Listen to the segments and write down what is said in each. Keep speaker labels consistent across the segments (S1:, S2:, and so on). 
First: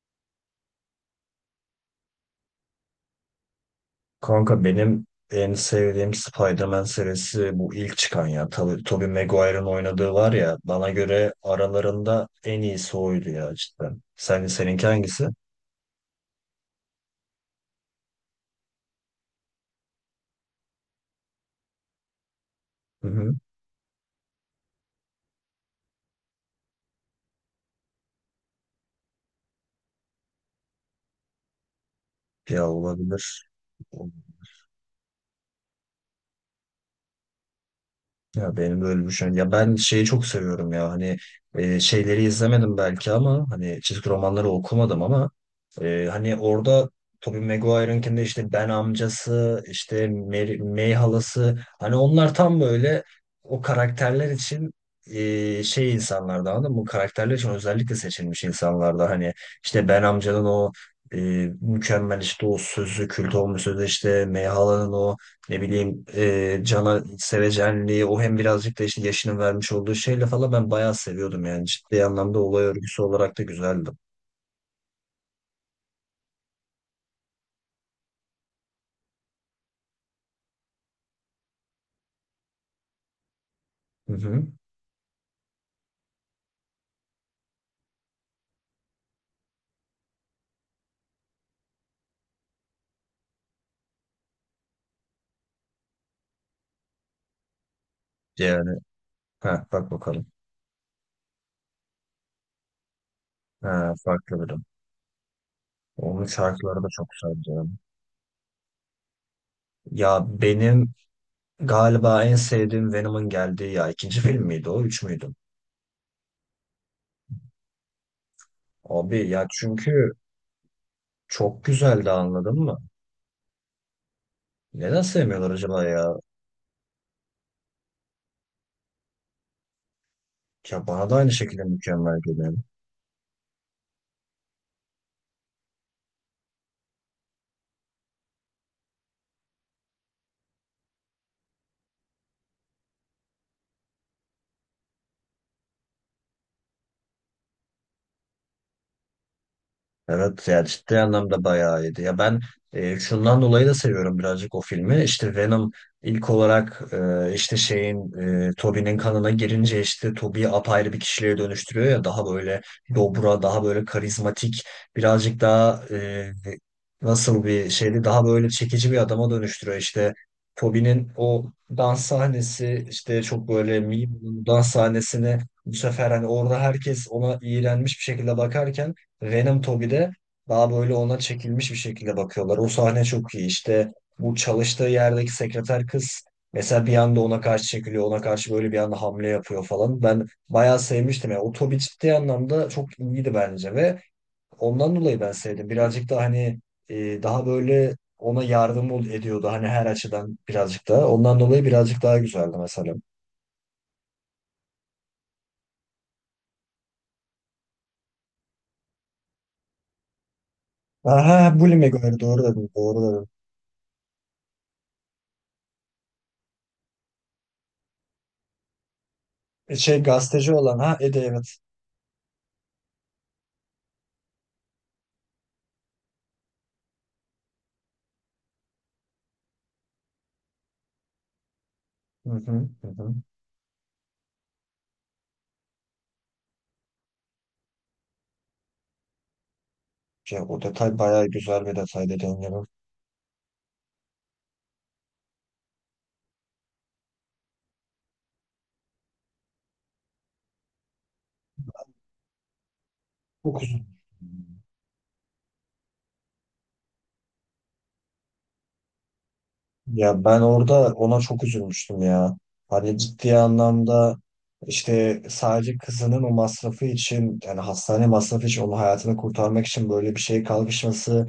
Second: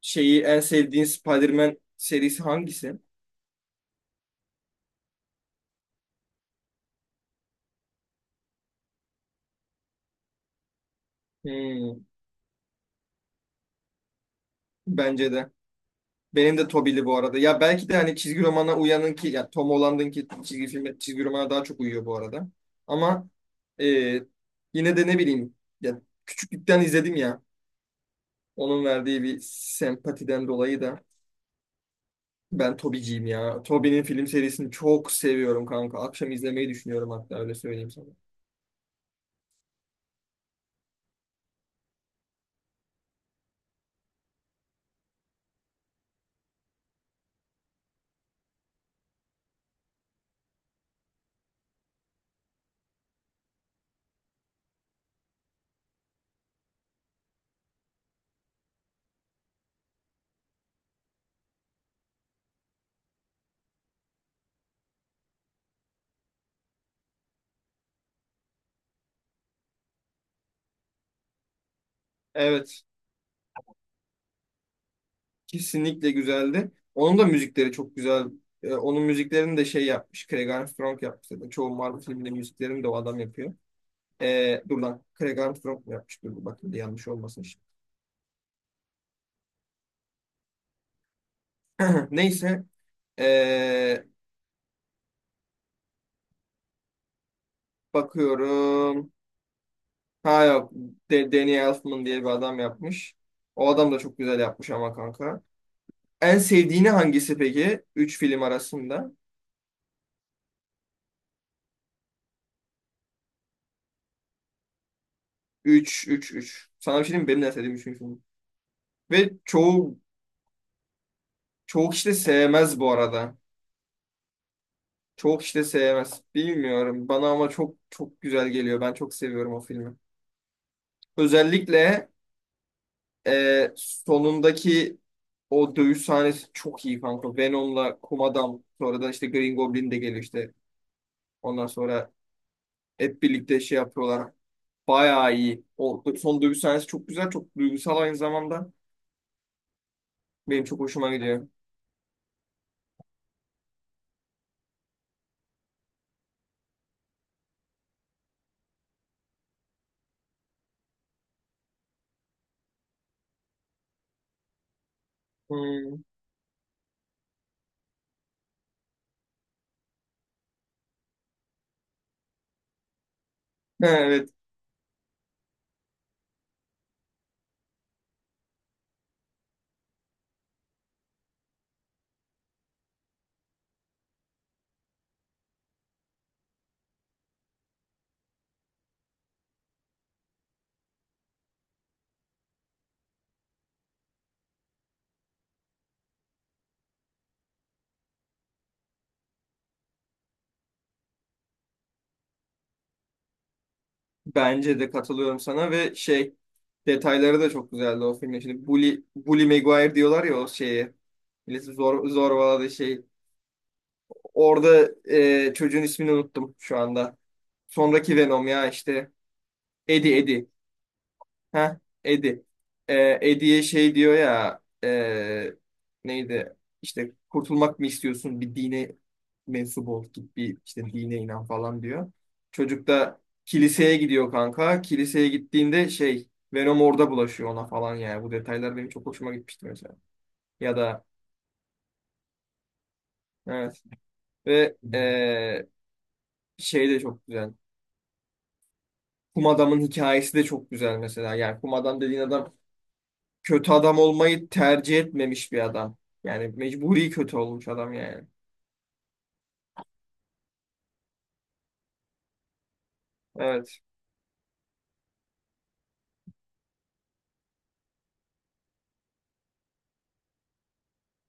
S1: En sevdiğin Spider-Man serisi hangisi?
S2: Kanka benim en sevdiğim Spider-Man serisi bu ilk çıkan ya. Tabii Tobey Maguire'ın oynadığı var ya bana göre
S1: Hmm,
S2: aralarında en iyisi oydu ya cidden. Sen, seninki hangisi?
S1: bence de. Benim de Tobey'li bu arada. Ya belki de hani çizgi romana uyanın ki ya Tom Holland'ın ki çizgi filme çizgi romana daha çok uyuyor bu arada.
S2: Hı
S1: Ama
S2: hı.
S1: e, yine de ne bileyim ya küçüklükten izledim ya. Onun verdiği bir sempatiden dolayı da
S2: Ya
S1: ben Tobey'ciyim
S2: olabilir.
S1: ya. Tobey'nin film serisini çok seviyorum kanka. Akşam izlemeyi düşünüyorum hatta öyle söyleyeyim sana.
S2: Ya benim böyle bir şey. Ya ben şeyi çok seviyorum ya hani şeyleri izlemedim belki ama hani çizgi romanları okumadım ama hani orada Tobey Maguire'ınkinde işte Ben amcası işte May halası hani onlar tam böyle o karakterler için şey insanlardı anladın mı? Bu karakterler için özellikle seçilmiş insanlardı hani işte Ben amcanın o e, mükemmel işte o sözü kült olmuş sözü işte May halanın o ne bileyim Can'a sevecenliği o hem birazcık da işte yaşının vermiş olduğu şeyle falan ben bayağı seviyordum yani. Ciddi anlamda olay
S1: Evet.
S2: örgüsü olarak da güzeldi.
S1: Kesinlikle güzeldi. Onun da müzikleri çok güzel. Onun müziklerini de şey yapmış. Craig Armstrong yapmış zaten. Çoğu Marvel filminde müziklerini de o adam yapıyor.
S2: Hı hı.
S1: Dur lan. Craig Armstrong mu yapmış? Dur bakayım da yanlış olmasın şimdi. Neyse. Ee,
S2: Yani
S1: bakıyorum.
S2: ha, bak bakalım.
S1: Ha yok. De Danny Elfman diye bir adam yapmış. O adam
S2: Ha,
S1: da çok
S2: farklı
S1: güzel
S2: biri.
S1: yapmış ama kanka.
S2: Onun
S1: En
S2: şarkıları da
S1: sevdiğini
S2: çok
S1: hangisi
S2: güzeldi, yani.
S1: peki? Üç film arasında.
S2: Ya benim galiba en sevdiğim Venom'un geldiği ya ikinci film miydi o? Üç müydü?
S1: Üç, üç, üç. Sana bir şey diyeyim mi? Benim de en sevdiğim 3 film.
S2: Abi
S1: Ve
S2: ya
S1: çoğu
S2: çünkü çok
S1: kişi
S2: güzeldi
S1: de
S2: anladın mı?
S1: sevmez bu arada.
S2: Neden
S1: Çoğu
S2: sevmiyorlar
S1: kişi de
S2: acaba ya?
S1: sevmez. Bilmiyorum. Bana ama çok çok güzel geliyor. Ben çok seviyorum o filmi.
S2: Ya bana da aynı şekilde
S1: Özellikle
S2: mükemmel geliyor.
S1: sonundaki o dövüş sahnesi çok iyi kanka. Venom'la Kum Adam. Sonradan işte Green Goblin de geliyor işte. Ondan sonra hep birlikte şey yapıyorlar. Bayağı iyi. O son dövüş sahnesi çok güzel. Çok duygusal aynı zamanda.
S2: Evet
S1: Benim
S2: yani
S1: çok
S2: ciddi
S1: hoşuma
S2: anlamda
S1: gidiyor.
S2: bayağı iyiydi. Ya ben şundan dolayı da seviyorum birazcık o filmi. İşte Venom ilk olarak işte Tobey'nin kanına girince işte Tobey'i apayrı bir kişiliğe dönüştürüyor ya daha böyle dobra, daha böyle karizmatik, birazcık daha
S1: Hmm.
S2: nasıl bir şeydi daha böyle çekici bir adama dönüştürüyor. İşte Tobey'nin o dans sahnesi işte çok böyle meme
S1: Evet.
S2: olan dans sahnesini bu sefer hani orada herkes ona iğrenmiş bir şekilde bakarken Venom Toby'de daha böyle ona çekilmiş bir şekilde bakıyorlar. O sahne çok iyi. İşte bu çalıştığı yerdeki sekreter kız mesela bir anda ona karşı çekiliyor. Ona karşı böyle bir anda hamle yapıyor falan. Ben bayağı sevmiştim. Yani o Toby ciddi anlamda çok iyiydi bence ve ondan dolayı ben sevdim. Birazcık da hani daha böyle ona yardım ediyordu. Hani her açıdan birazcık da. Ondan dolayı birazcık daha güzeldi mesela.
S1: Bence de katılıyorum sana ve şey detayları da çok güzeldi o filmin. Şimdi Bully, Bully Maguire diyorlar ya o şeyi.
S2: Aha,
S1: Milleti
S2: Bully
S1: zor,
S2: McGuire doğru dedim.
S1: zorbaladı şey.
S2: Doğru dedim.
S1: Orada çocuğun ismini unuttum şu anda. Sonraki Venom ya işte.
S2: Şey
S1: Eddie.
S2: gazeteci olan ha Eddie evet.
S1: Heh, Eddie. Ee, Eddie'ye şey diyor ya neydi? İşte kurtulmak mı istiyorsun? Bir dine mensup ol. Git bir işte dine inan falan diyor.
S2: Hı hı,
S1: Çocuk
S2: hı hı.
S1: da kiliseye gidiyor kanka. Kiliseye gittiğinde şey Venom orada bulaşıyor ona falan yani. Bu detaylar benim çok hoşuma gitmişti mesela.
S2: Ya o
S1: Ya
S2: detay
S1: da
S2: bayağı güzel bir detay dediğin gibi.
S1: evet ve şey de çok güzel. Kum adamın hikayesi de çok güzel mesela. Yani kum adam dediğin adam
S2: Çok
S1: kötü adam olmayı tercih etmemiş bir adam. Yani mecburi kötü olmuş adam yani.
S2: Ya ben orada ona çok üzülmüştüm ya. Hani ciddi
S1: Evet.
S2: anlamda işte sadece kızının o masrafı için yani hastane masrafı için onun hayatını kurtarmak için böyle bir şey kalkışması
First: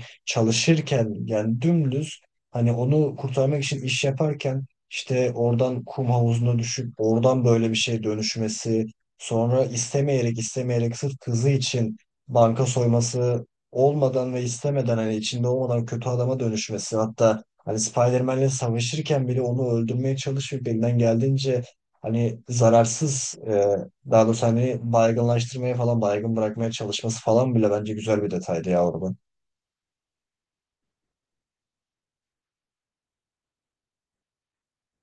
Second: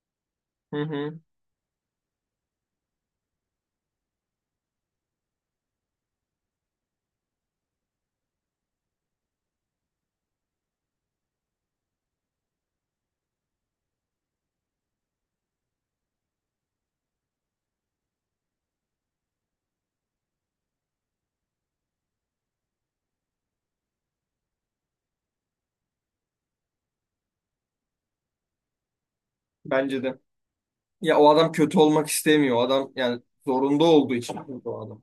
S1: Hı
S2: çalışırken
S1: hı.
S2: yani dümdüz hani onu kurtarmak için iş yaparken işte oradan kum havuzuna düşüp oradan böyle bir şey dönüşmesi sonra istemeyerek istemeyerek sırf kızı için banka soyması olmadan ve istemeden hani içinde olmadan kötü adama dönüşmesi hatta hani Spider-Man'le savaşırken bile onu öldürmeye çalışıyor. Elinden geldiğince hani zararsız daha doğrusu hani baygınlaştırmaya falan baygın bırakmaya çalışması falan bile bence güzel bir detaydı ya oradan.
S1: Bence de. Ya o adam kötü olmak istemiyor. O adam yani zorunda olduğu için kötü o adam.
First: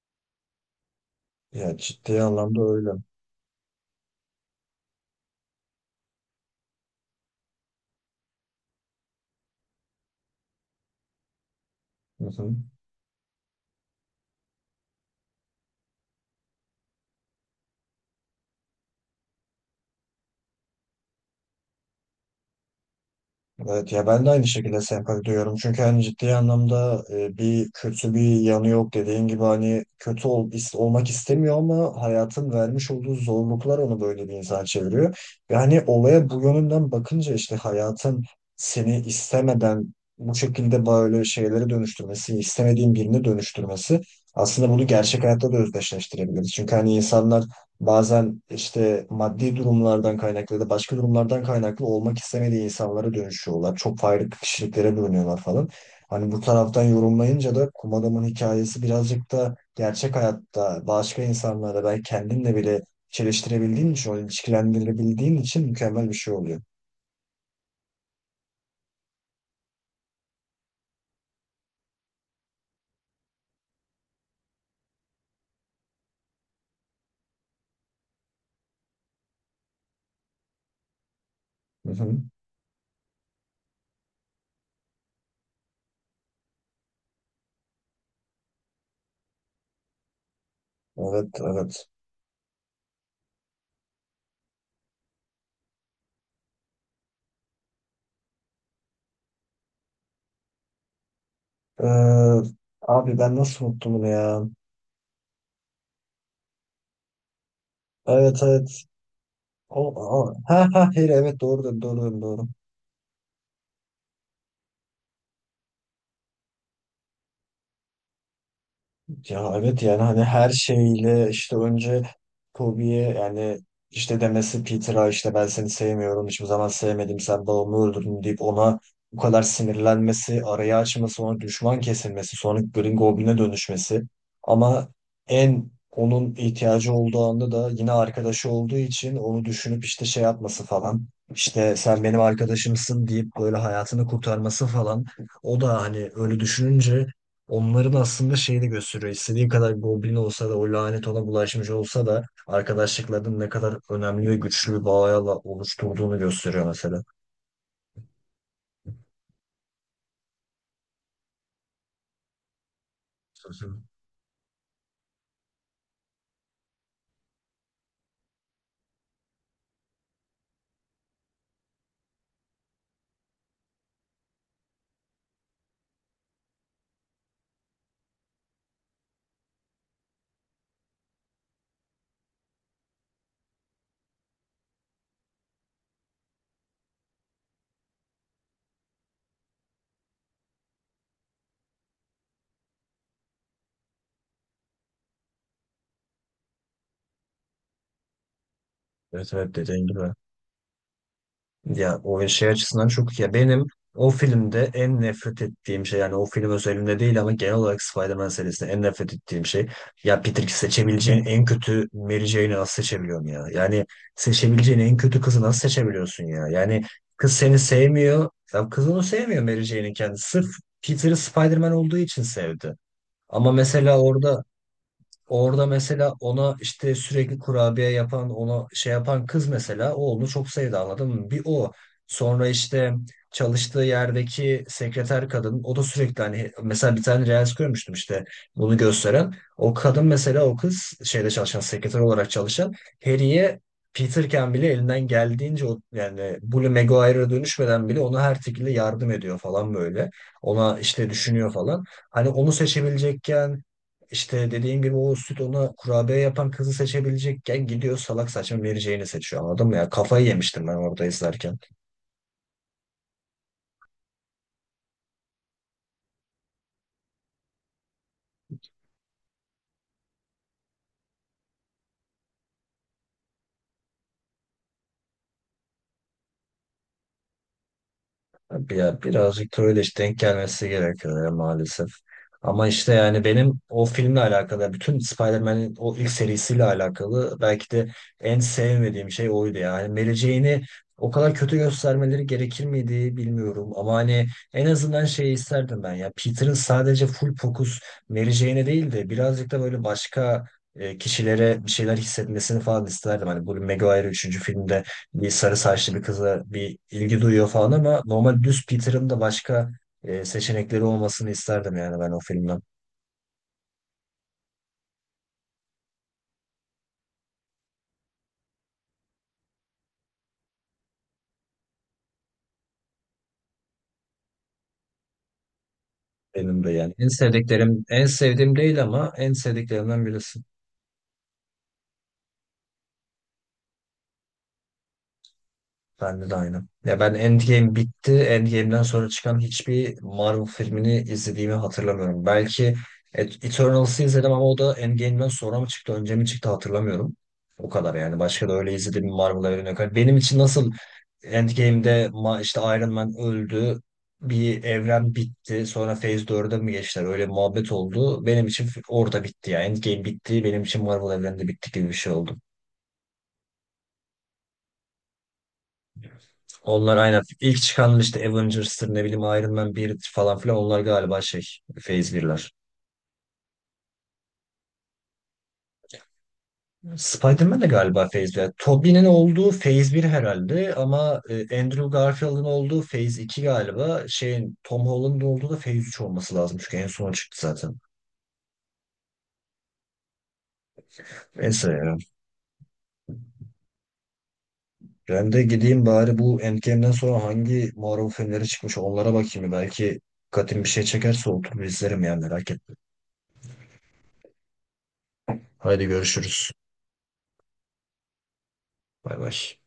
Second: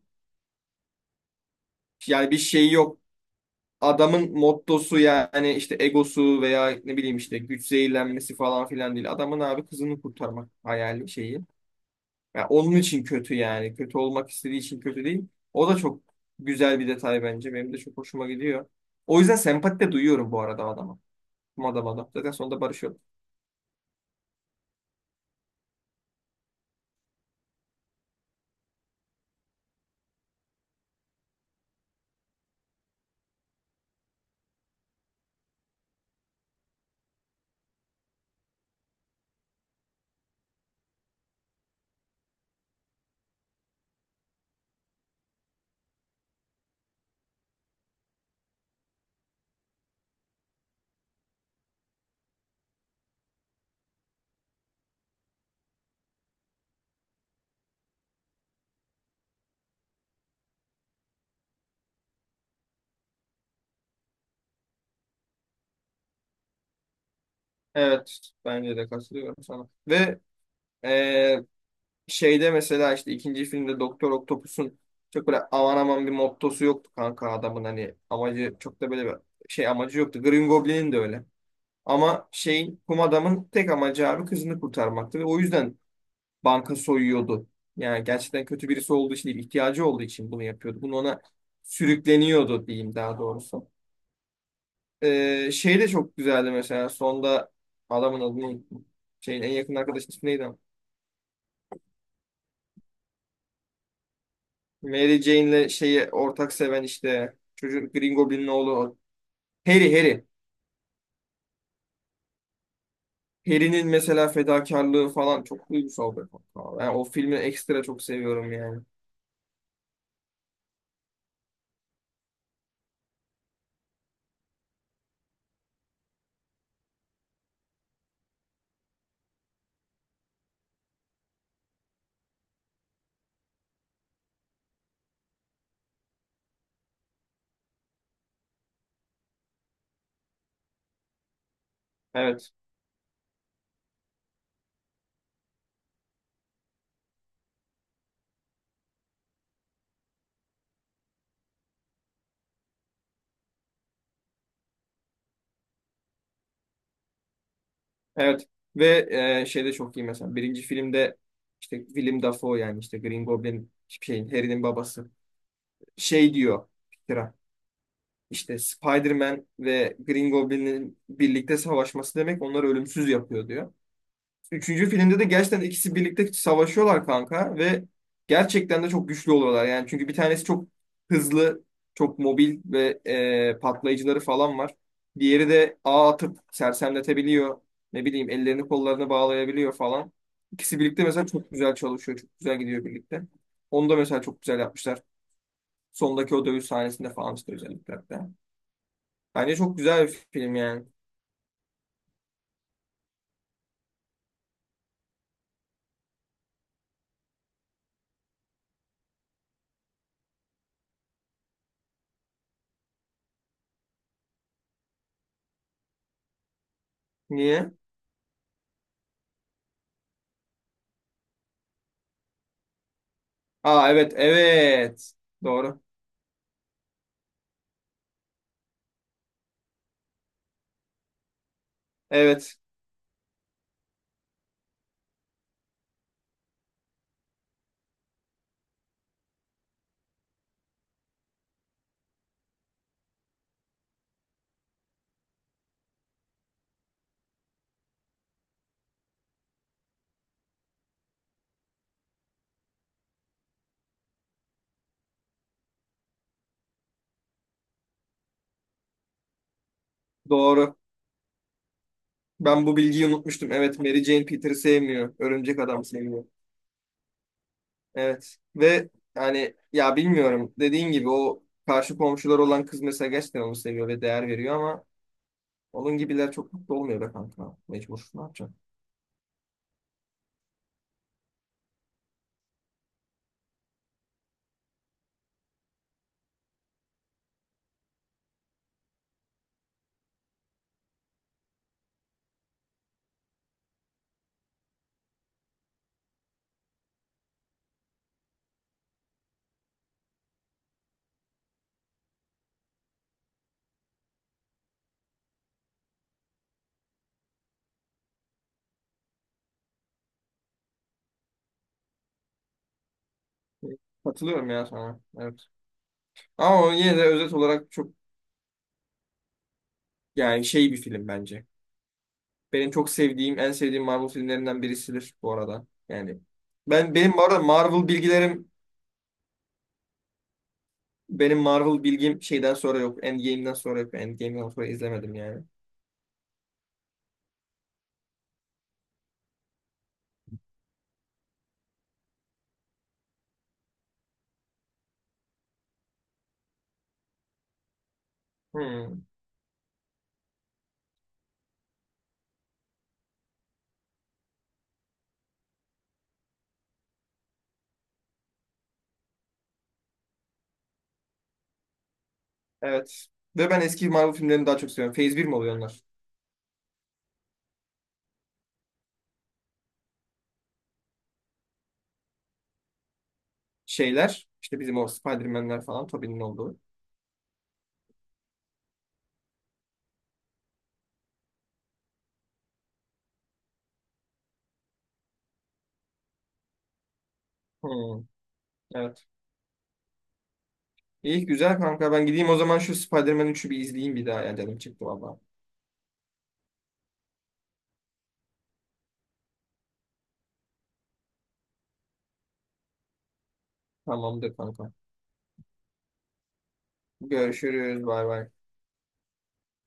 S2: Ya ciddi
S1: Yani bir
S2: anlamda
S1: şey
S2: öyle.
S1: yok. Adamın mottosu yani işte egosu veya ne bileyim işte güç zehirlenmesi falan filan değil. Adamın abi kızını kurtarmak hayali şeyi.
S2: Hı
S1: Ya
S2: hı.
S1: onun için kötü yani. Kötü olmak istediği için kötü değil. O da çok güzel bir detay bence. Benim de çok hoşuma gidiyor. O yüzden sempati de duyuyorum bu arada adama. Mada mada. Zaten sonunda barışıyor.
S2: Evet ya ben de aynı şekilde sempati duyuyorum. Çünkü hani ciddi anlamda bir kötü bir yanı yok dediğin gibi hani kötü olmak istemiyor ama hayatın vermiş olduğu zorluklar onu böyle bir insan çeviriyor. Yani olaya bu yönünden bakınca işte hayatın seni istemeden bu şekilde böyle şeylere dönüştürmesi, istemediğin birini dönüştürmesi aslında bunu gerçek hayatta da özdeşleştirebiliriz. Çünkü hani insanlar bazen işte maddi durumlardan kaynaklı ya da başka durumlardan kaynaklı olmak istemediği insanlara dönüşüyorlar. Çok farklı kişiliklere bölünüyorlar falan. Hani bu taraftan yorumlayınca da kum adamın hikayesi birazcık da gerçek hayatta başka insanlara belki kendinle bile çeliştirebildiğin için, onu ilişkilendirilebildiğin için mükemmel bir şey oluyor.
S1: Evet. Bence de katılıyorum sana. Ve e, şeyde mesela işte ikinci filmde Doktor Octopus'un çok böyle aman aman bir mottosu yoktu kanka adamın hani amacı çok da böyle bir şey amacı yoktu. Green Goblin'in de öyle.
S2: Hı hı.
S1: Ama şeyin kum adamın tek amacı abi kızını kurtarmaktı ve o yüzden banka soyuyordu. Yani gerçekten kötü birisi olduğu için değil, ihtiyacı olduğu için bunu yapıyordu. Bunu ona
S2: Evet, evet.
S1: sürükleniyordu diyeyim daha doğrusu. Şey de çok güzeldi mesela. Sonda adamın adını unuttum. Şeyin en yakın arkadaşın ismi neydi ama?
S2: Ee, abi ben nasıl unuttum bunu ya?
S1: Mary Jane'le şeyi ortak seven işte çocuk Green
S2: Evet,
S1: Goblin'in oğlu
S2: evet.
S1: o.
S2: O,
S1: Harry.
S2: o- ha ha hayır, evet doğru dedim, doğru dedim, doğru.
S1: Harry'nin mesela fedakarlığı falan çok duygusal bir konu. Yani o filmi ekstra çok seviyorum yani.
S2: Ya evet yani hani her şeyle işte önce Toby'ye yani işte demesi Peter'a işte ben seni sevmiyorum hiçbir zaman sevmedim sen babamı öldürdün deyip ona bu kadar sinirlenmesi, arayı açması, ona düşman kesilmesi, sonra Green Goblin'e dönüşmesi. Ama en onun ihtiyacı olduğu anda da yine arkadaşı olduğu için onu düşünüp işte şey yapması falan. İşte sen benim
S1: Evet.
S2: arkadaşımsın deyip böyle hayatını kurtarması falan. O da hani öyle düşününce onların aslında şeyini gösteriyor. İstediği kadar goblin olsa da o lanet ona bulaşmış olsa da arkadaşlıklarının ne kadar önemli ve güçlü bir bağla oluşturduğunu gösteriyor mesela.
S1: Evet. Ve şey de çok iyi mesela. Birinci filmde işte Willem Dafoe yani işte Green
S2: Hı
S1: Goblin
S2: hı.
S1: şeyin Harry'nin babası. Şey diyor. İşte Spider-Man ve Green Goblin'in birlikte savaşması demek onları ölümsüz yapıyor diyor. Üçüncü filmde de gerçekten ikisi birlikte savaşıyorlar kanka ve gerçekten de çok güçlü oluyorlar. Yani çünkü bir tanesi çok hızlı, çok mobil ve patlayıcıları falan var. Diğeri de ağ atıp sersemletebiliyor. Ne bileyim ellerini kollarını bağlayabiliyor falan. İkisi birlikte mesela çok güzel çalışıyor. Çok güzel gidiyor birlikte. Onu da mesela çok güzel yapmışlar. Sondaki o dövüş sahnesinde falan işte özellikle.
S2: Evet evet
S1: Bence çok
S2: dediğin
S1: güzel
S2: gibi.
S1: bir film yani.
S2: Ya o şey açısından çok iyi. Ya benim o filmde en nefret ettiğim şey yani o film özelinde değil ama genel olarak Spider-Man serisinde en nefret ettiğim şey ya Peter seçebileceğin en kötü Mary Jane'i nasıl seçebiliyorsun ya? Yani seçebileceğin en kötü kızı nasıl seçebiliyorsun ya? Yani kız seni
S1: Niye?
S2: sevmiyor. Ya kız onu sevmiyor Mary Jane'in kendisi. Sırf Peter'ı Spider-Man olduğu için sevdi. Ama
S1: Aa
S2: mesela
S1: evet
S2: orada
S1: evet.
S2: Orada
S1: Doğru.
S2: mesela ona işte sürekli kurabiye yapan, ona şey yapan kız mesela o onu çok sevdi anladın mı? Bir o. Sonra
S1: Evet
S2: işte çalıştığı yerdeki sekreter kadın o da sürekli hani mesela bir tane reels görmüştüm işte bunu gösteren. O kadın mesela o kız şeyde çalışan sekreter olarak çalışan Harry'e Peterken bile elinden geldiğince o yani Bully Maguire'a dönüşmeden bile ona her şekilde yardım ediyor falan böyle. Ona işte düşünüyor falan. Hani onu seçebilecekken işte dediğim gibi o süt ona kurabiye yapan kızı seçebilecekken gidiyor salak saçma vereceğini seçiyor anladın mı ya? Kafayı yemiştim ben
S1: doğru.
S2: orada izlerken.
S1: Ben bu bilgiyi unutmuştum. Evet Mary Jane Peter'ı sevmiyor. Örümcek Adam seviyor. Evet. Ve yani ya bilmiyorum. Dediğin gibi o karşı komşular olan kız mesela gerçekten onu seviyor ve değer veriyor ama onun gibiler çok mutlu olmuyor be kanka. Mecbur. Ne yapacaksın?
S2: Abi, ya birazcık da öyle işte denk gelmesi gerekiyor ya maalesef. Ama işte yani benim o filmle alakalı, bütün Spider-Man'in o ilk serisiyle alakalı belki de en sevmediğim şey oydu ya. Yani Mary Jane'i o kadar kötü göstermeleri gerekir miydi bilmiyorum. Ama hani en azından şey isterdim ben ya. Peter'ın sadece full fokus Mary Jane'e değil de birazcık da böyle başka kişilere bir şeyler hissetmesini falan isterdim. Hani Bully Maguire üçüncü filmde bir sarı saçlı bir kıza bir ilgi duyuyor falan ama normal düz Peter'ın da başka seçenekleri olmasını isterdim yani ben o filmden.
S1: Evet. Katılıyorum ya sana. Evet. Ama o yine de özet olarak çok yani şey bir film bence. Benim çok sevdiğim, en sevdiğim Marvel filmlerinden birisidir bu arada. Yani
S2: Benim de yani. En
S1: benim bu arada
S2: sevdiklerim,
S1: Marvel
S2: en
S1: bilgilerim,
S2: sevdiğim değil ama en sevdiklerimden birisi.
S1: benim Marvel bilgim şeyden sonra yok. Endgame'den sonra yok. Endgame'den sonra izlemedim yani.
S2: Bende de aynı. Ya ben Endgame bitti. Endgame'den sonra çıkan hiçbir Marvel filmini izlediğimi hatırlamıyorum. Belki Eternals'ı izledim ama o da Endgame'den sonra mı çıktı, önce mi çıktı hatırlamıyorum. O kadar yani. Başka da öyle
S1: Hmm,
S2: izlediğim Marvel evreni yok. Hani benim için nasıl Endgame'de işte Iron Man öldü, bir evren bitti, sonra Phase 4'e mi geçtiler? Öyle muhabbet oldu. Benim için orada bitti ya. Endgame bitti, benim için Marvel evreni de bitti gibi bir şey oldu.
S1: evet. Ve ben eski Marvel filmlerini daha çok seviyorum. Phase bir mi oluyor onlar?
S2: Onlar aynen. ilk çıkan işte Avengers'tır ne bileyim Iron Man 1 falan filan onlar galiba şey Phase birler.
S1: Şeyler, işte bizim o Spider-Man'ler falan, Tobey'nin olduğu.
S2: Spider-Man de galiba Phase bir. Tobey'nin olduğu Phase bir herhalde ama Andrew Garfield'ın olduğu Phase iki galiba. Şeyin Tom Holland'ın olduğu da Phase üç olması lazım çünkü en son çıktı zaten.
S1: Hmm, evet. İyi güzel
S2: Neyse
S1: kanka.
S2: ya.
S1: Ben gideyim o zaman şu Spider-Man 3'ü bir izleyeyim bir daha. Yani canım çıktı valla.
S2: Ben de gideyim bari bu Endgame'den sonra hangi Marvel filmleri çıkmış onlara bakayım. Belki katim bir şey çekerse oturup izlerim yani merak etme.
S1: Tamamdır kanka.
S2: Haydi görüşürüz.
S1: Görüşürüz. Bay bay.
S2: Bay bay.